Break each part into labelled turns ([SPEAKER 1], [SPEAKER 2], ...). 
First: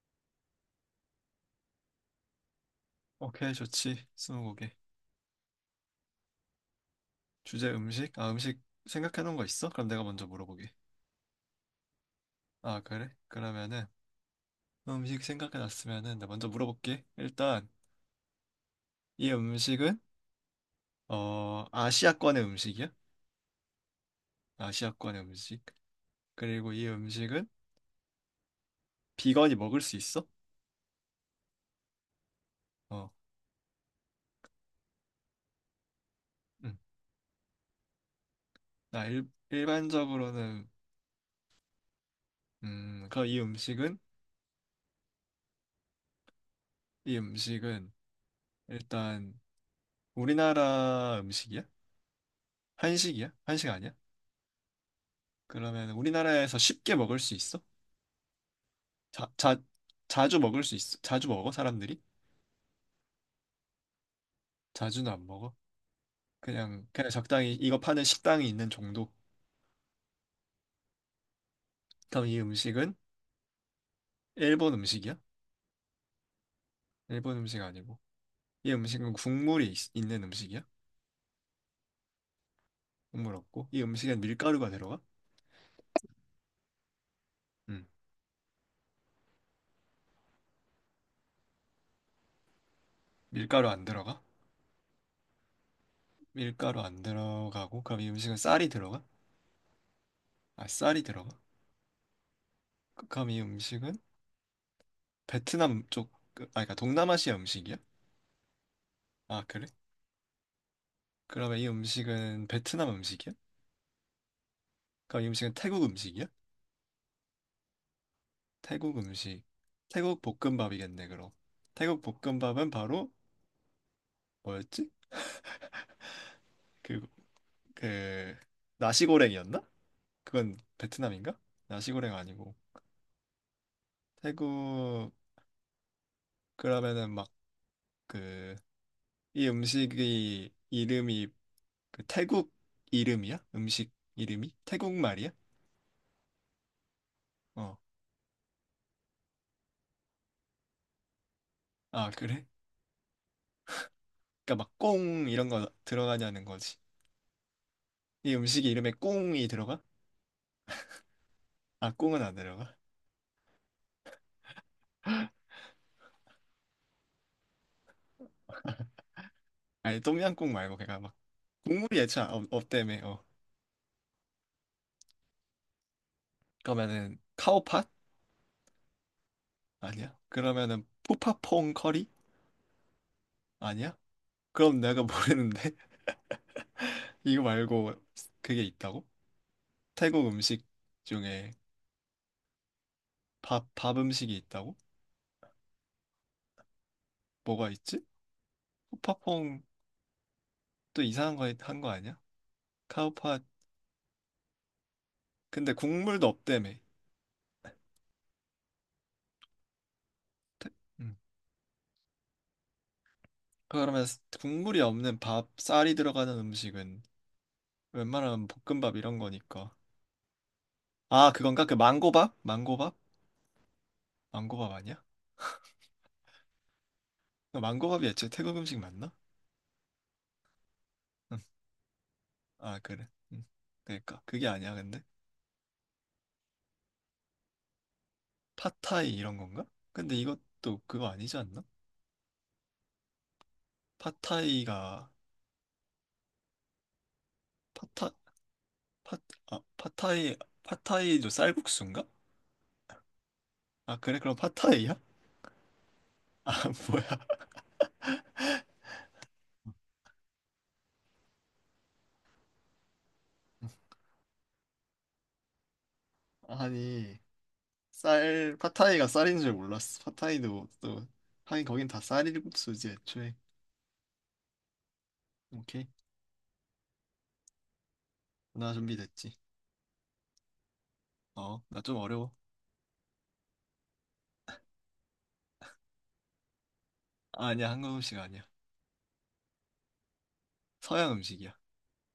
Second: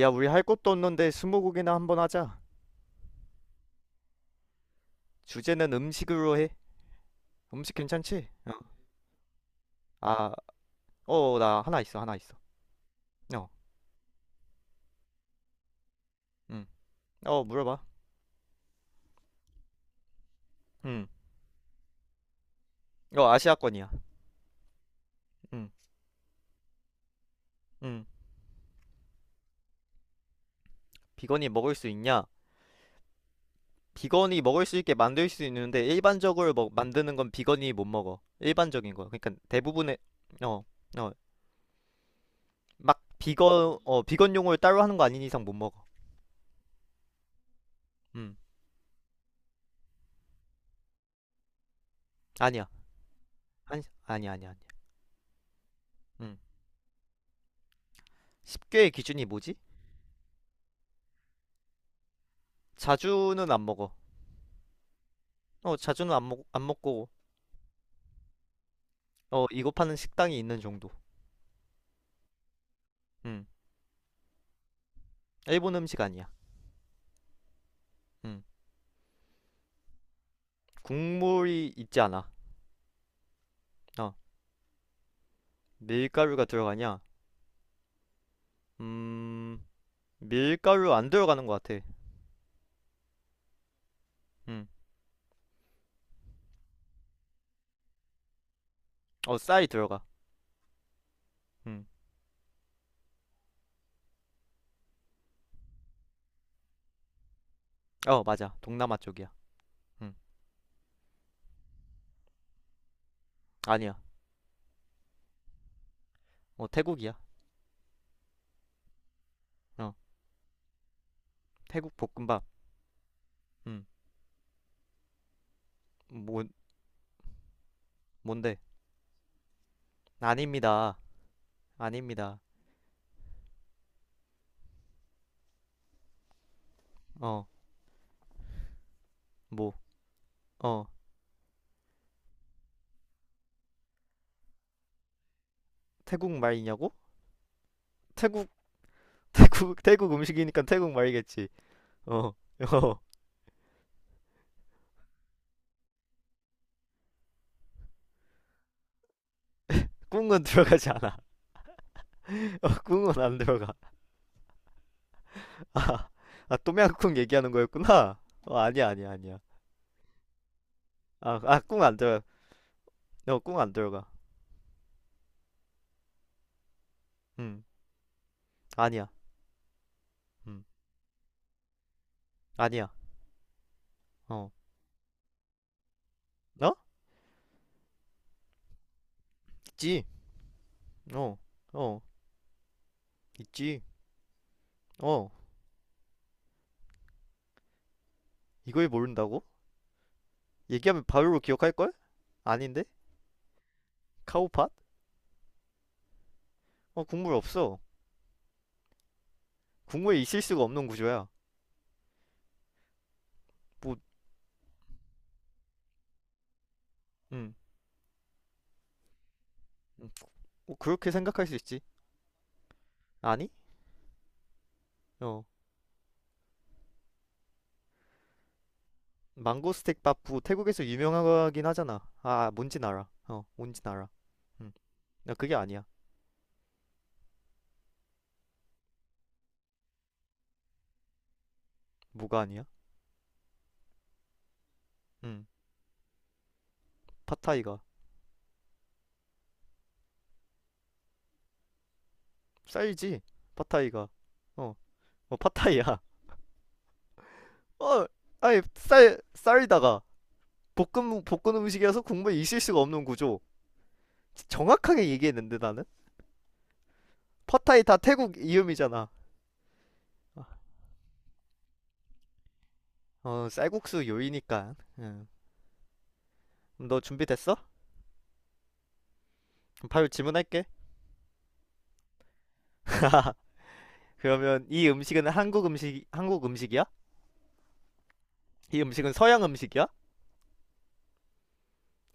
[SPEAKER 1] 야, 우리 할 것도 없는데 스무고개나 한번 하자.
[SPEAKER 2] 오케이, 좋지. 스무고개.
[SPEAKER 1] 주제는 음식으로 해.
[SPEAKER 2] 주제
[SPEAKER 1] 음식
[SPEAKER 2] 음식?
[SPEAKER 1] 괜찮지?
[SPEAKER 2] 아,
[SPEAKER 1] 어.
[SPEAKER 2] 음식 생각해 놓은 거 있어? 그럼 내가 먼저
[SPEAKER 1] 아,
[SPEAKER 2] 물어보게.
[SPEAKER 1] 어, 나 하나 있어, 하나 있어.
[SPEAKER 2] 아, 그래?
[SPEAKER 1] 어,
[SPEAKER 2] 그러면은 음식 생각해 놨으면은 나 먼저
[SPEAKER 1] 응.
[SPEAKER 2] 물어볼게.
[SPEAKER 1] 어,
[SPEAKER 2] 일단
[SPEAKER 1] 물어봐.
[SPEAKER 2] 이 음식은
[SPEAKER 1] 응.
[SPEAKER 2] 아시아권의 음식이야?
[SPEAKER 1] 어, 아시아권이야.
[SPEAKER 2] 아시아권의 음식.
[SPEAKER 1] 응.
[SPEAKER 2] 그리고 이 음식은
[SPEAKER 1] 응.
[SPEAKER 2] 비건이 먹을 수 있어?
[SPEAKER 1] 비건이 먹을 수 있냐?
[SPEAKER 2] 어.
[SPEAKER 1] 비건이 먹을 수 있게 만들 수 있는데 일반적으로
[SPEAKER 2] 음.
[SPEAKER 1] 만드는 건 비건이 못 먹어. 일반적인
[SPEAKER 2] 나
[SPEAKER 1] 거. 그러니까 대부분의. 어,
[SPEAKER 2] 일반적으로는
[SPEAKER 1] 어, 막
[SPEAKER 2] 그럼 이
[SPEAKER 1] 비건
[SPEAKER 2] 음식은
[SPEAKER 1] 어 비건용을 따로 하는 거 아닌 이상 못 먹어.
[SPEAKER 2] 이 음식은
[SPEAKER 1] 음,
[SPEAKER 2] 일단 우리나라 음식이야?
[SPEAKER 1] 아니야.
[SPEAKER 2] 한식이야? 한식
[SPEAKER 1] 아니,
[SPEAKER 2] 아니야?
[SPEAKER 1] 아니야, 아니야, 아니야.
[SPEAKER 2] 그러면
[SPEAKER 1] 음,
[SPEAKER 2] 우리나라에서 쉽게 먹을 수 있어?
[SPEAKER 1] 10개의 기준이
[SPEAKER 2] 자,
[SPEAKER 1] 뭐지?
[SPEAKER 2] 자, 자주 먹을 수 있어? 자주 먹어? 사람들이?
[SPEAKER 1] 자주는 안 먹어.
[SPEAKER 2] 자주는 안 먹어?
[SPEAKER 1] 어, 자주는 안
[SPEAKER 2] 그냥,
[SPEAKER 1] 먹고,
[SPEAKER 2] 그냥 적당히 이거 파는 식당이 있는 정도?
[SPEAKER 1] 어, 이거 파는 식당이 있는 정도.
[SPEAKER 2] 그럼 이 음식은
[SPEAKER 1] 음,
[SPEAKER 2] 일본 음식이야?
[SPEAKER 1] 일본 음식 아니야.
[SPEAKER 2] 일본 음식 아니고.
[SPEAKER 1] 음,
[SPEAKER 2] 이 음식은 국물이 있는 음식이야?
[SPEAKER 1] 국물이 있지 않아.
[SPEAKER 2] 국물 없고. 이
[SPEAKER 1] 어,
[SPEAKER 2] 음식엔 밀가루가 들어가?
[SPEAKER 1] 밀가루가 들어가냐?
[SPEAKER 2] 음.
[SPEAKER 1] 음, 밀가루 안 들어가는 것 같아.
[SPEAKER 2] 밀가루 안 들어가?
[SPEAKER 1] 음,
[SPEAKER 2] 밀가루 안 들어가고. 그럼 이 음식은 쌀이 들어가?
[SPEAKER 1] 어, 쌀이 들어가.
[SPEAKER 2] 아, 쌀이 들어가?
[SPEAKER 1] 음,
[SPEAKER 2] 그럼 이 음식은 베트남 쪽, 아, 그러니까 동남아시아 음식이야?
[SPEAKER 1] 어, 맞아. 동남아 쪽이야.
[SPEAKER 2] 아, 그래?
[SPEAKER 1] 음,
[SPEAKER 2] 그러면 이 음식은 베트남 음식이야?
[SPEAKER 1] 아니야.
[SPEAKER 2] 그럼 이 음식은 태국 음식이야?
[SPEAKER 1] 어, 태국이야.
[SPEAKER 2] 태국 음식.
[SPEAKER 1] 어,
[SPEAKER 2] 태국 볶음밥이겠네, 그럼.
[SPEAKER 1] 태국
[SPEAKER 2] 태국
[SPEAKER 1] 볶음밥.
[SPEAKER 2] 볶음밥은 바로
[SPEAKER 1] 음,
[SPEAKER 2] 뭐였지?
[SPEAKER 1] 뭐,
[SPEAKER 2] 그, 그,
[SPEAKER 1] 뭔데?
[SPEAKER 2] 나시고랭이었나? 그건
[SPEAKER 1] 아닙니다.
[SPEAKER 2] 베트남인가? 나시고랭
[SPEAKER 1] 아닙니다.
[SPEAKER 2] 아니고. 태국, 그러면은 막
[SPEAKER 1] 어,
[SPEAKER 2] 그, 이
[SPEAKER 1] 뭐,
[SPEAKER 2] 음식이
[SPEAKER 1] 어,
[SPEAKER 2] 이름이 그 태국 이름이야? 음식 이름이? 태국 말이야?
[SPEAKER 1] 태국 말이냐고?
[SPEAKER 2] 어.
[SPEAKER 1] 태국, 태국 음식이니까 태국 말이겠지.
[SPEAKER 2] 아,
[SPEAKER 1] 어,
[SPEAKER 2] 그래?
[SPEAKER 1] 어.
[SPEAKER 2] 그러니까 막 꽁 이런 거 들어가냐는 거지. 이 음식 이름에 꽁이 들어가?
[SPEAKER 1] 꿍은 들어가지 않아.
[SPEAKER 2] 아, 꽁은 안
[SPEAKER 1] 어,
[SPEAKER 2] 들어가?
[SPEAKER 1] 꿍은 안 들어가. 아, 아 또미앙꿍 얘기하는 거였구나. 어, 아니야, 아니야, 아니야.
[SPEAKER 2] 아니 똠양꿍 말고 걔가 막
[SPEAKER 1] 꿍 안
[SPEAKER 2] 국물이
[SPEAKER 1] 들어가.
[SPEAKER 2] 애초에 없다며 어
[SPEAKER 1] 어, 꿍안 들어가.
[SPEAKER 2] 그러면은
[SPEAKER 1] 음,
[SPEAKER 2] 카오팟
[SPEAKER 1] 아니야.
[SPEAKER 2] 아니야
[SPEAKER 1] 음,
[SPEAKER 2] 그러면은 푸파퐁 커리
[SPEAKER 1] 아니야.
[SPEAKER 2] 아니야
[SPEAKER 1] 어,
[SPEAKER 2] 그럼 내가 모르는데
[SPEAKER 1] 어?
[SPEAKER 2] 이거 말고 그게 있다고
[SPEAKER 1] 있지.
[SPEAKER 2] 태국 음식
[SPEAKER 1] 어,
[SPEAKER 2] 중에
[SPEAKER 1] 어,
[SPEAKER 2] 밥
[SPEAKER 1] 있지.
[SPEAKER 2] 밥 음식이 있다고
[SPEAKER 1] 어,
[SPEAKER 2] 뭐가 있지
[SPEAKER 1] 이걸 모른다고?
[SPEAKER 2] 푸파퐁 또
[SPEAKER 1] 얘기하면
[SPEAKER 2] 이상한
[SPEAKER 1] 바로
[SPEAKER 2] 거 한 거
[SPEAKER 1] 기억할걸?
[SPEAKER 2] 아니야
[SPEAKER 1] 아닌데?
[SPEAKER 2] 카오팟
[SPEAKER 1] 카오팟?
[SPEAKER 2] 근데 국물도 없다며
[SPEAKER 1] 어, 국물 없어. 국물에 있을 수가
[SPEAKER 2] 태-
[SPEAKER 1] 없는
[SPEAKER 2] 음.
[SPEAKER 1] 구조야. 뭐,
[SPEAKER 2] 그러면 국물이 없는 밥 쌀이 들어가는 음식은
[SPEAKER 1] 음,
[SPEAKER 2] 웬만하면 볶음밥 이런 거니까
[SPEAKER 1] 음, 뭐 그렇게
[SPEAKER 2] 아
[SPEAKER 1] 생각할 수
[SPEAKER 2] 그건가 그
[SPEAKER 1] 있지.
[SPEAKER 2] 망고밥 망고밥
[SPEAKER 1] 아니?
[SPEAKER 2] 망고밥 아니야?
[SPEAKER 1] 어,
[SPEAKER 2] 너 망고밥이 애초에 태국 음식 맞나?
[SPEAKER 1] 망고 스틱 밥부 태국에서
[SPEAKER 2] 응.
[SPEAKER 1] 유명하긴 하잖아. 아,
[SPEAKER 2] 아
[SPEAKER 1] 뭔진
[SPEAKER 2] 그래.
[SPEAKER 1] 알아. 어,
[SPEAKER 2] 응.
[SPEAKER 1] 뭔진 알아.
[SPEAKER 2] 그러니까 그게
[SPEAKER 1] 음.
[SPEAKER 2] 아니야 근데
[SPEAKER 1] 야, 그게 아니야.
[SPEAKER 2] 팟타이 이런 건가? 근데 이것도 그거 아니지 않나?
[SPEAKER 1] 뭐가 아니야?
[SPEAKER 2] 팟타이가
[SPEAKER 1] 음. 팟타이가
[SPEAKER 2] 팟타 팟 아, 팟타이 팟타이도 쌀국수인가?
[SPEAKER 1] 쌀이지.
[SPEAKER 2] 아
[SPEAKER 1] 팟타이가.
[SPEAKER 2] 그래 그럼
[SPEAKER 1] 어,
[SPEAKER 2] 팟타이야?
[SPEAKER 1] 어, 팟타이야.
[SPEAKER 2] 아 뭐야?
[SPEAKER 1] 어, 아니 쌀 쌀이다가 볶음 볶은 음식이라서 국물에 있을 수가 없는 구조. 정확하게 얘기했는데 나는
[SPEAKER 2] 아니
[SPEAKER 1] 팟타이 다 태국
[SPEAKER 2] 쌀 팟타이가
[SPEAKER 1] 이음이잖아.
[SPEAKER 2] 쌀인 줄 몰랐어. 팟타이도 또 하긴 거긴 다 쌀국수지 애초에.
[SPEAKER 1] 어, 쌀국수 요리니까. 음.
[SPEAKER 2] 오케이.
[SPEAKER 1] 너 준비됐어?
[SPEAKER 2] 나 준비됐지.
[SPEAKER 1] 그럼 바로 질문할게.
[SPEAKER 2] 어, 나 좀 어려워.
[SPEAKER 1] 그러면 이 음식은 한국 음식이야?
[SPEAKER 2] 아, 아니야 한국 음식 아니야.
[SPEAKER 1] 이 음식은 서양 음식이야?
[SPEAKER 2] 서양 음식이야.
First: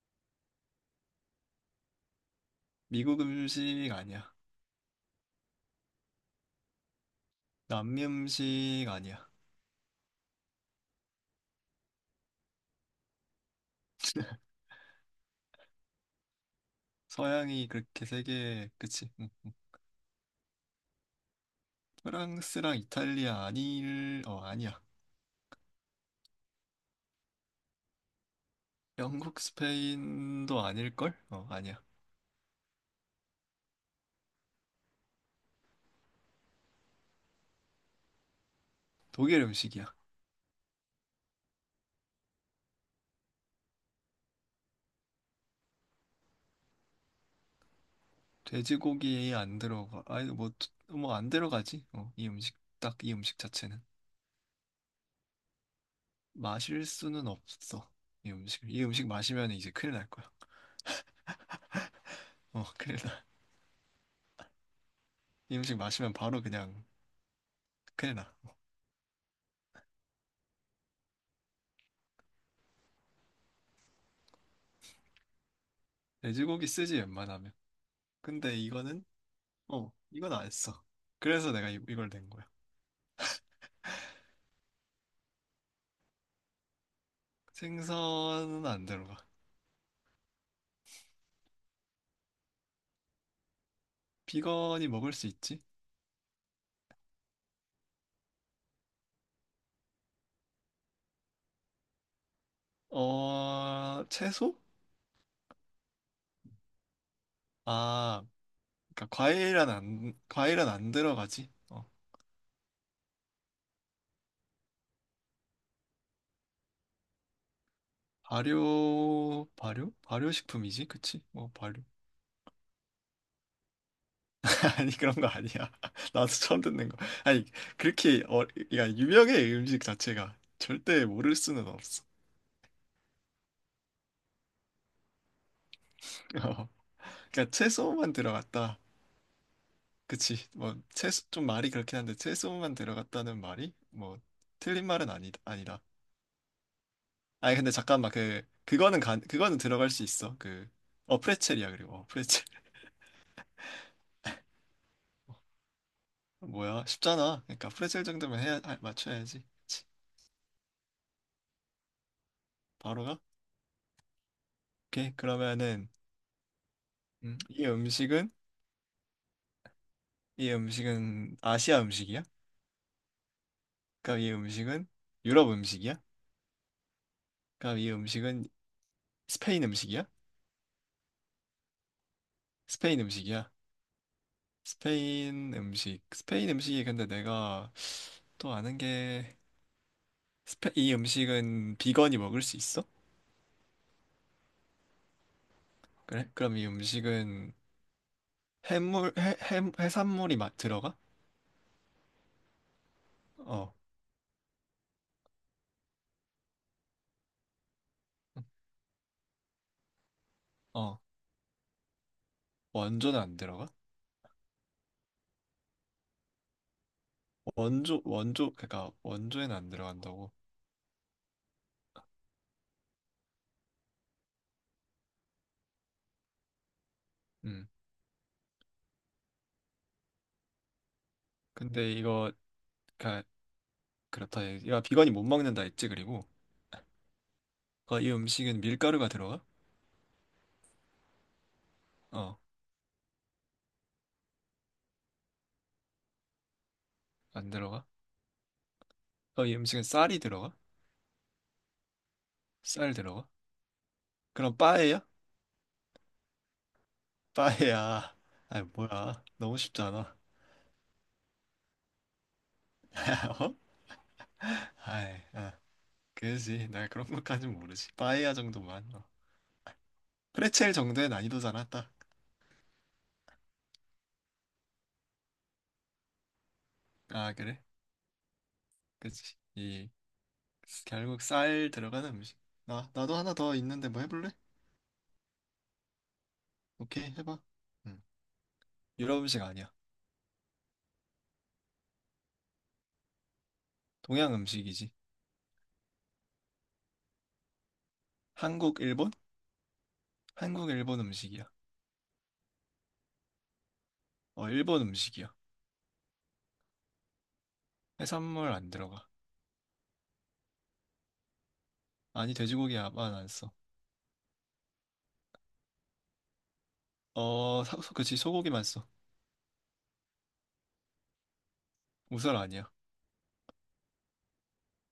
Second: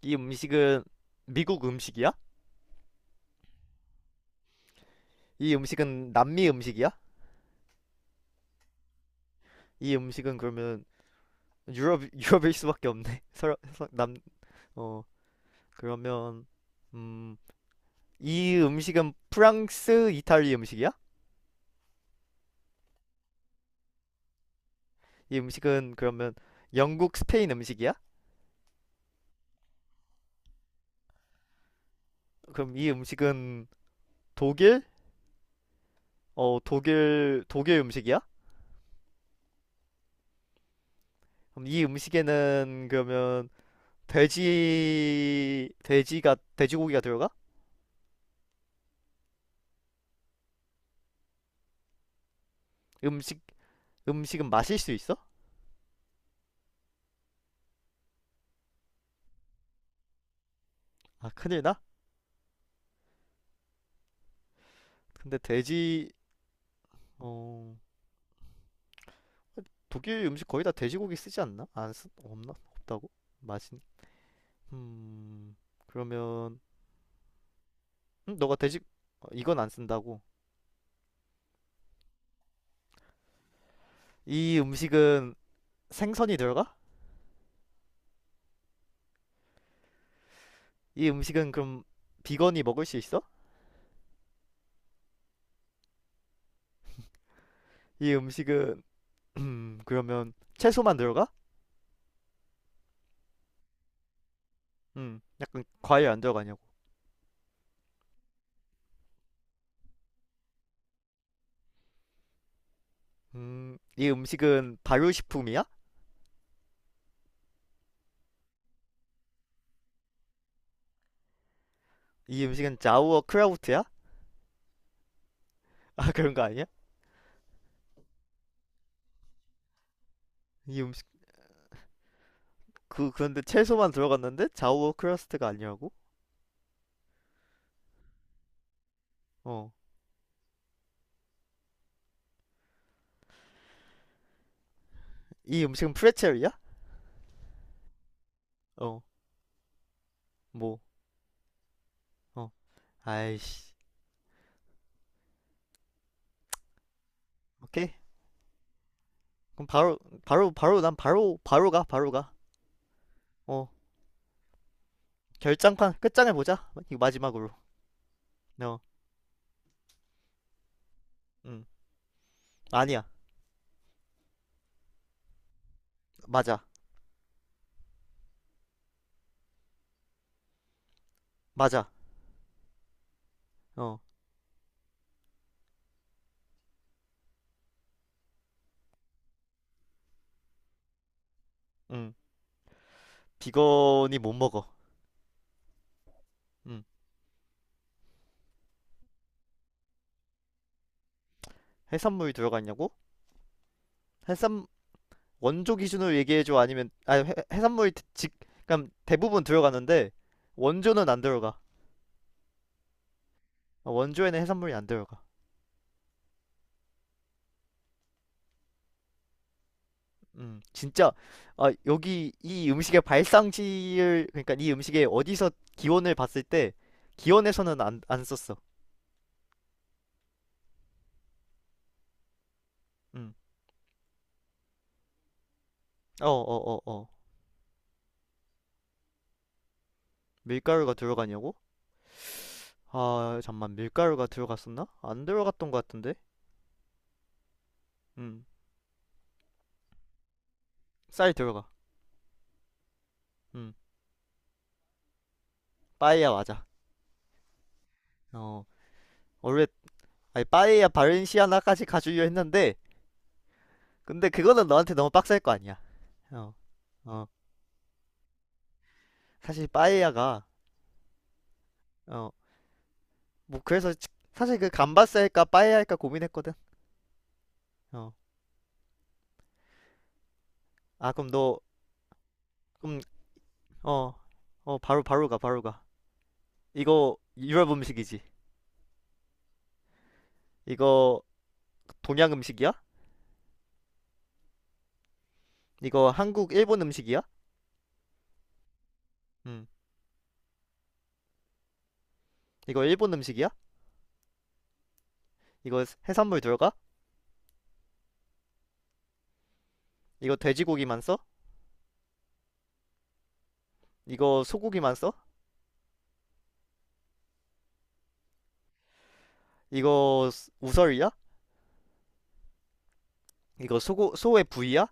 [SPEAKER 1] 이 음식은 미국 음식이야?
[SPEAKER 2] 미국 음식 아니야.
[SPEAKER 1] 이 음식은 남미 음식이야?
[SPEAKER 2] 남미 음식 아니야.
[SPEAKER 1] 이 음식은 그러면 유럽. 유럽일 수밖에 없네. 서로. 남어. 그러면. 음
[SPEAKER 2] 서양이 그렇게
[SPEAKER 1] 이
[SPEAKER 2] 세계 그치?
[SPEAKER 1] 음식은
[SPEAKER 2] 응, 응.
[SPEAKER 1] 프랑스 이탈리 음식이야?
[SPEAKER 2] 프랑스랑 이탈리아 아닐 어 아니야.
[SPEAKER 1] 이 음식은 그러면 영국 스페인 음식이야?
[SPEAKER 2] 영국 스페인도 아닐걸? 어 아니야.
[SPEAKER 1] 그럼 이 음식은 독일 어 독일 독일 음식이야?
[SPEAKER 2] 독일 음식이야.
[SPEAKER 1] 그럼 이 음식에는 그러면 돼지고기가 들어가?
[SPEAKER 2] 돼지고기 안 들어가. 아니 뭐 뭐 안 들어가지? 어 이 음식 딱 이 음식
[SPEAKER 1] 음식
[SPEAKER 2] 자체는
[SPEAKER 1] 음식은 마실 수 있어?
[SPEAKER 2] 마실 수는 없어. 이 음식 이 음식 마시면 이제 큰일 날 거야.
[SPEAKER 1] 아, 큰일 나?
[SPEAKER 2] 어 큰일 나.
[SPEAKER 1] 근데
[SPEAKER 2] 이 음식 마시면 바로 그냥
[SPEAKER 1] 어,
[SPEAKER 2] 큰일 나.
[SPEAKER 1] 독일 음식 거의 다 돼지고기 쓰지 않나? 안 쓰, 없나? 없다고? 맛이, 음, 그러면,
[SPEAKER 2] 돼지고기 쓰지 웬만하면.
[SPEAKER 1] 음, 너가
[SPEAKER 2] 근데
[SPEAKER 1] 돼지,
[SPEAKER 2] 이거는
[SPEAKER 1] 어, 이건 안
[SPEAKER 2] 어,
[SPEAKER 1] 쓴다고.
[SPEAKER 2] 이건 안 했어. 그래서 내가 이, 이걸 낸 거야.
[SPEAKER 1] 이 음식은 생선이 들어가?
[SPEAKER 2] 생선은 안 들어가.
[SPEAKER 1] 이 음식은 그럼 비건이 먹을 수 있어?
[SPEAKER 2] 비건이 먹을 수 있지?
[SPEAKER 1] 이 음식은, 그러면 채소만 들어가?
[SPEAKER 2] 어, 채소?
[SPEAKER 1] 약간 과일 안 들어가냐고.
[SPEAKER 2] 아, 그러니까 과일은 안, 과일은 안 들어가지. 어,
[SPEAKER 1] 이 음식은 발효식품이야?
[SPEAKER 2] 발효, 발효? 발효식품이지? 그치? 뭐, 발효.
[SPEAKER 1] 이 음식은 자우어 크라우트야?
[SPEAKER 2] 아니, 그런 거 아니야.
[SPEAKER 1] 아,
[SPEAKER 2] 나도
[SPEAKER 1] 그런 거
[SPEAKER 2] 처음
[SPEAKER 1] 아니야?
[SPEAKER 2] 듣는 거. 아니, 그렇게, 어, 그러니까 유명해, 음식 자체가.
[SPEAKER 1] 이
[SPEAKER 2] 절대 모를 수는 없어.
[SPEAKER 1] 그 그런데 채소만 들어갔는데 좌우 크러스트가 아니라고?
[SPEAKER 2] 어, 그러니까 채소만 들어갔다.
[SPEAKER 1] 어.
[SPEAKER 2] 그치. 뭐, 최소, 좀 말이 그렇긴 한데, 최소만 들어갔다는 말이, 뭐, 틀린 말은
[SPEAKER 1] 이
[SPEAKER 2] 아니다.
[SPEAKER 1] 음식은 프레첼이야?
[SPEAKER 2] 아니, 근데 잠깐만, 그, 그거는
[SPEAKER 1] 어.
[SPEAKER 2] 간, 그거는 들어갈 수 있어. 그,
[SPEAKER 1] 뭐.
[SPEAKER 2] 어, 프레첼이야, 그리고. 어, 프레첼.
[SPEAKER 1] 어. 아이씨.
[SPEAKER 2] 뭐야, 쉽잖아. 그러니까,
[SPEAKER 1] 오케이.
[SPEAKER 2] 프레첼 정도면 해야, 아, 맞춰야지.
[SPEAKER 1] 그럼 바로. 난 바로 가. 바로 가.
[SPEAKER 2] 바로 가?
[SPEAKER 1] 어.
[SPEAKER 2] 오케이. 그러면은,
[SPEAKER 1] 결장판 끝장을 보자. 이거 마지막으로.
[SPEAKER 2] 이 음식은,
[SPEAKER 1] 어.
[SPEAKER 2] 이 음식은
[SPEAKER 1] 음.
[SPEAKER 2] 아시아 음식이야?
[SPEAKER 1] 아니야.
[SPEAKER 2] 그럼 이 음식은 유럽 음식이야?
[SPEAKER 1] 맞아.
[SPEAKER 2] 그럼 이 음식은 스페인 음식이야?
[SPEAKER 1] 맞아.
[SPEAKER 2] 스페인 음식이야?
[SPEAKER 1] 어.
[SPEAKER 2] 스페인 음식. 스페인 음식이 근데 내가 또 아는 게, 스페, 이 음식은
[SPEAKER 1] 음.
[SPEAKER 2] 비건이 먹을 수 있어?
[SPEAKER 1] 비건이 못 먹어.
[SPEAKER 2] 그래? 그럼 이
[SPEAKER 1] 음.
[SPEAKER 2] 음식은 해물, 해, 해산물이 막 들어가?
[SPEAKER 1] 해산물이 들어가 있냐고?
[SPEAKER 2] 어,
[SPEAKER 1] 해산 원조 기준으로 얘기해 줘. 아니면 아니 해산물이 즉그럼니까 대부분 들어가는데
[SPEAKER 2] 어.
[SPEAKER 1] 원조는 안 들어가.
[SPEAKER 2] 원조는 안 들어가?
[SPEAKER 1] 어, 원조에는 해산물이 안 들어가.
[SPEAKER 2] 원조, 원조, 그러니까 원조에는 안 들어간다고.
[SPEAKER 1] 진짜 아, 여기 이 음식의 발상지를 그러니까 이 음식의 어디서 기원을 봤을 때
[SPEAKER 2] 음.
[SPEAKER 1] 기원에서는 안 썼어.
[SPEAKER 2] 근데 이거, 그러니까
[SPEAKER 1] 음.
[SPEAKER 2] 그렇다. 야, 비건이 못 먹는다 했지,
[SPEAKER 1] 어,
[SPEAKER 2] 그리고.
[SPEAKER 1] 어, 어, 어.
[SPEAKER 2] 어, 이 음식은 밀가루가 들어가?
[SPEAKER 1] 밀가루가 들어가냐고?
[SPEAKER 2] 어,
[SPEAKER 1] 아, 잠만 밀가루가 들어갔었나? 안 들어갔던 것 같은데.
[SPEAKER 2] 안 들어가?
[SPEAKER 1] 음.
[SPEAKER 2] 어, 이 음식은 쌀이 들어가?
[SPEAKER 1] 쌀 들어가.
[SPEAKER 2] 쌀 들어가?
[SPEAKER 1] 음.
[SPEAKER 2] 그럼 빠에야?
[SPEAKER 1] 빠에야 맞아.
[SPEAKER 2] 빠이야. 아이,
[SPEAKER 1] 어.
[SPEAKER 2] 뭐야. 너무
[SPEAKER 1] 원래
[SPEAKER 2] 쉽지 않아.
[SPEAKER 1] 아니 빠에야 바렌시아나까지 가주려 했는데
[SPEAKER 2] 어?
[SPEAKER 1] 근데 그거는 너한테 너무
[SPEAKER 2] 아이,
[SPEAKER 1] 빡셀 거
[SPEAKER 2] 아,
[SPEAKER 1] 아니야. 어.
[SPEAKER 2] 그지. 나 그런
[SPEAKER 1] 어.
[SPEAKER 2] 것까진 모르지. 빠이야 정도만. 어.
[SPEAKER 1] 사실 빠에야가
[SPEAKER 2] 프레첼 정도의 난이도잖아, 딱.
[SPEAKER 1] 어 뭐 그래서 사실 그 감바스 할까 빠에야 할까 고민했거든.
[SPEAKER 2] 아, 그래?
[SPEAKER 1] 어.
[SPEAKER 2] 그지. 이,
[SPEAKER 1] 아
[SPEAKER 2] 결국
[SPEAKER 1] 그럼 너
[SPEAKER 2] 쌀 들어가는 음식.
[SPEAKER 1] 그럼.
[SPEAKER 2] 나도 하나 더 있는데 뭐
[SPEAKER 1] 어.
[SPEAKER 2] 해볼래?
[SPEAKER 1] 어 바로 바로 가 바로 가.
[SPEAKER 2] 오케이,
[SPEAKER 1] 이거
[SPEAKER 2] 해봐.
[SPEAKER 1] 유럽
[SPEAKER 2] 응.
[SPEAKER 1] 음식이지.
[SPEAKER 2] 유럽 음식 아니야.
[SPEAKER 1] 이거 동양 음식이야?
[SPEAKER 2] 동양 음식이지.
[SPEAKER 1] 이거 한국 일본 음식이야?
[SPEAKER 2] 한국, 일본?
[SPEAKER 1] 음.
[SPEAKER 2] 한국, 일본 음식이야.
[SPEAKER 1] 이거 일본 음식이야?
[SPEAKER 2] 어, 일본 음식이야.
[SPEAKER 1] 이거 해산물 들어가?
[SPEAKER 2] 해산물 안 들어가.
[SPEAKER 1] 이거 돼지고기만 써?
[SPEAKER 2] 아니, 돼지고기야만 안 써.
[SPEAKER 1] 이거 소고기만 써?
[SPEAKER 2] 어, 사, 그치, 소고기만 써.
[SPEAKER 1] 이거 우설이야?
[SPEAKER 2] 우설 아니야.
[SPEAKER 1] 이거 소고 소의 부위야?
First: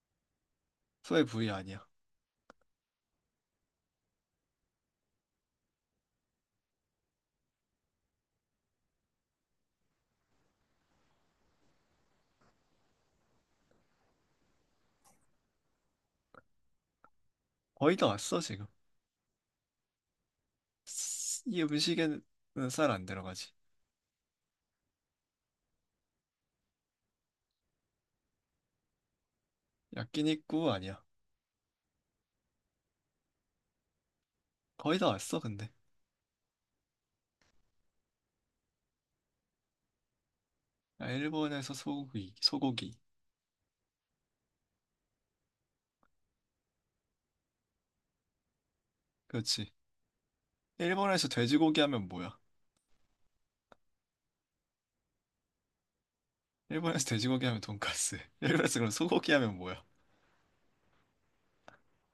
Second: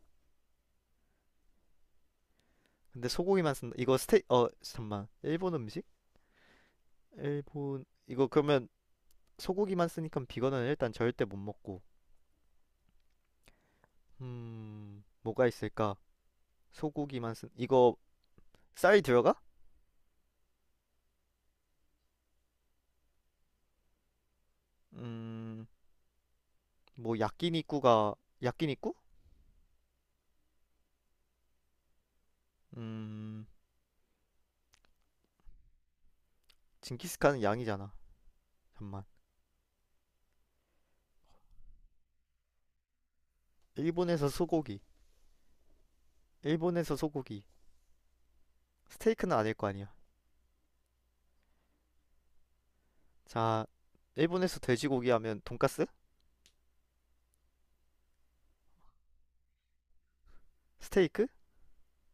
[SPEAKER 2] 소의 부위 아니야.
[SPEAKER 1] 근데 소고기만 쓴다. 이거 스테 어 잠만. 일본 음식? 일본 이거 그러면 소고기만 쓰니까 비건은 일단 절대 못 먹고. 뭐가 있을까? 소고기만 쓴
[SPEAKER 2] 거의
[SPEAKER 1] 이거
[SPEAKER 2] 다 왔어, 지금.
[SPEAKER 1] 쌀 들어가?
[SPEAKER 2] 이 음식에는 쌀 안 들어가지.
[SPEAKER 1] 음, 뭐 야끼니쿠가 야끼니쿠?
[SPEAKER 2] 야끼니꾸 아니야.
[SPEAKER 1] 음,
[SPEAKER 2] 거의 다 왔어, 근데.
[SPEAKER 1] 징기스칸은 양이잖아. 잠만.
[SPEAKER 2] 야, 일본에서 소고기, 소고기.
[SPEAKER 1] 일본에서 소고기. 일본에서 소고기. 스테이크는 아닐 거
[SPEAKER 2] 그렇지.
[SPEAKER 1] 아니야.
[SPEAKER 2] 일본에서 돼지고기 하면 뭐야?
[SPEAKER 1] 자, 일본에서 돼지고기 하면 돈까스?
[SPEAKER 2] 일본에서 돼지고기 하면 돈까스. 일본에서 그럼 소고기 하면 뭐야?
[SPEAKER 1] 스테이크?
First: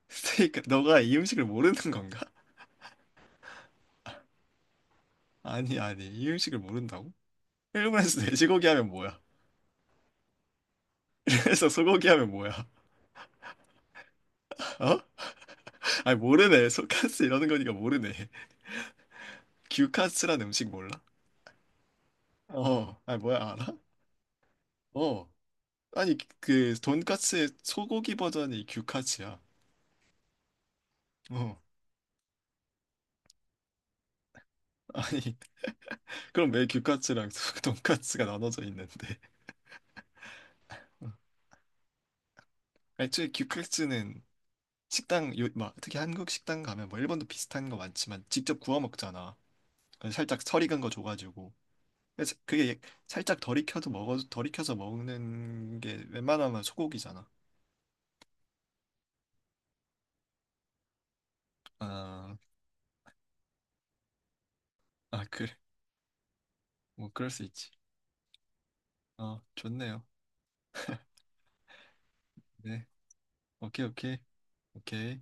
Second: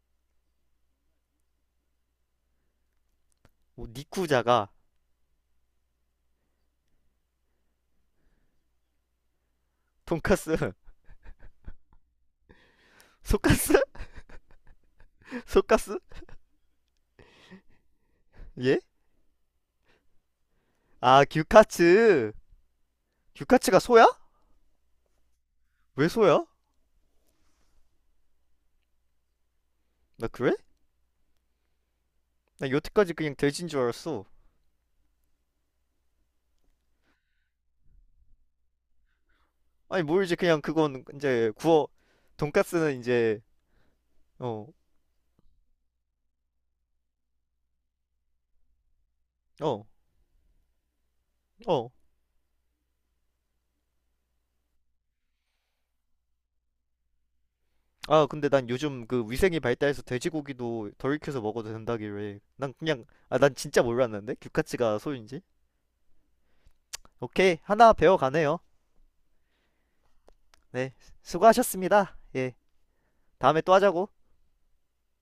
[SPEAKER 2] 스테이크. 너가 이 음식을 모르는 건가?
[SPEAKER 1] 뭐 니쿠자가
[SPEAKER 2] 아니, 아니. 이 음식을 모른다고? 일본에서 돼지고기 하면 뭐야?
[SPEAKER 1] 돈까스?
[SPEAKER 2] 그래서 소고기 하면 뭐야?
[SPEAKER 1] 소까스?
[SPEAKER 2] 어?
[SPEAKER 1] 소까스?
[SPEAKER 2] 아니, 모르네. 소카스 이러는 거니까 모르네.
[SPEAKER 1] 예?
[SPEAKER 2] 규카스란 음식 몰라?
[SPEAKER 1] 아, 규카츠.
[SPEAKER 2] 어, 아니, 뭐야, 알아?
[SPEAKER 1] 규카츠가 소야?
[SPEAKER 2] 어,
[SPEAKER 1] 왜
[SPEAKER 2] 아니
[SPEAKER 1] 소야?
[SPEAKER 2] 그 돈까스의 소고기 버전이 규카츠야.
[SPEAKER 1] 나 그래?
[SPEAKER 2] 어,
[SPEAKER 1] 나 여태까지 그냥 돼지인 줄 알았어.
[SPEAKER 2] 아니 그럼 왜 규카츠랑 돈까스가 나눠져 있는데?
[SPEAKER 1] 아니 모르지 그냥 그건
[SPEAKER 2] 어.
[SPEAKER 1] 이제 구워. 돈까스는
[SPEAKER 2] 애초에
[SPEAKER 1] 이제.
[SPEAKER 2] 규카츠는
[SPEAKER 1] 어.
[SPEAKER 2] 식당 요, 막 특히 한국 식당 가면 뭐 일본도 비슷한 거 많지만 직접 구워 먹잖아.
[SPEAKER 1] 어.
[SPEAKER 2] 그래서 살짝 설 익은 거 줘가지고.
[SPEAKER 1] 어.
[SPEAKER 2] 그래서 그게 살짝 덜 익혀도 먹어도 덜 익혀서 먹는 게 웬만하면 소고기잖아.
[SPEAKER 1] 아 근데 난 요즘 그 위생이 발달해서 돼지고기도 덜 익혀서 먹어도
[SPEAKER 2] 아,
[SPEAKER 1] 된다길래 난 그냥. 아 난 진짜 몰랐는데 규카츠가
[SPEAKER 2] 아
[SPEAKER 1] 소인지.
[SPEAKER 2] 그래, 뭐 그럴 수
[SPEAKER 1] 오케이
[SPEAKER 2] 있지.
[SPEAKER 1] 하나 배워가네요.
[SPEAKER 2] 어, 좋네요.
[SPEAKER 1] 네. 수고하셨습니다. 예.
[SPEAKER 2] 네,
[SPEAKER 1] 다음에 또
[SPEAKER 2] 오케이
[SPEAKER 1] 하자고.
[SPEAKER 2] 오케이 오케이.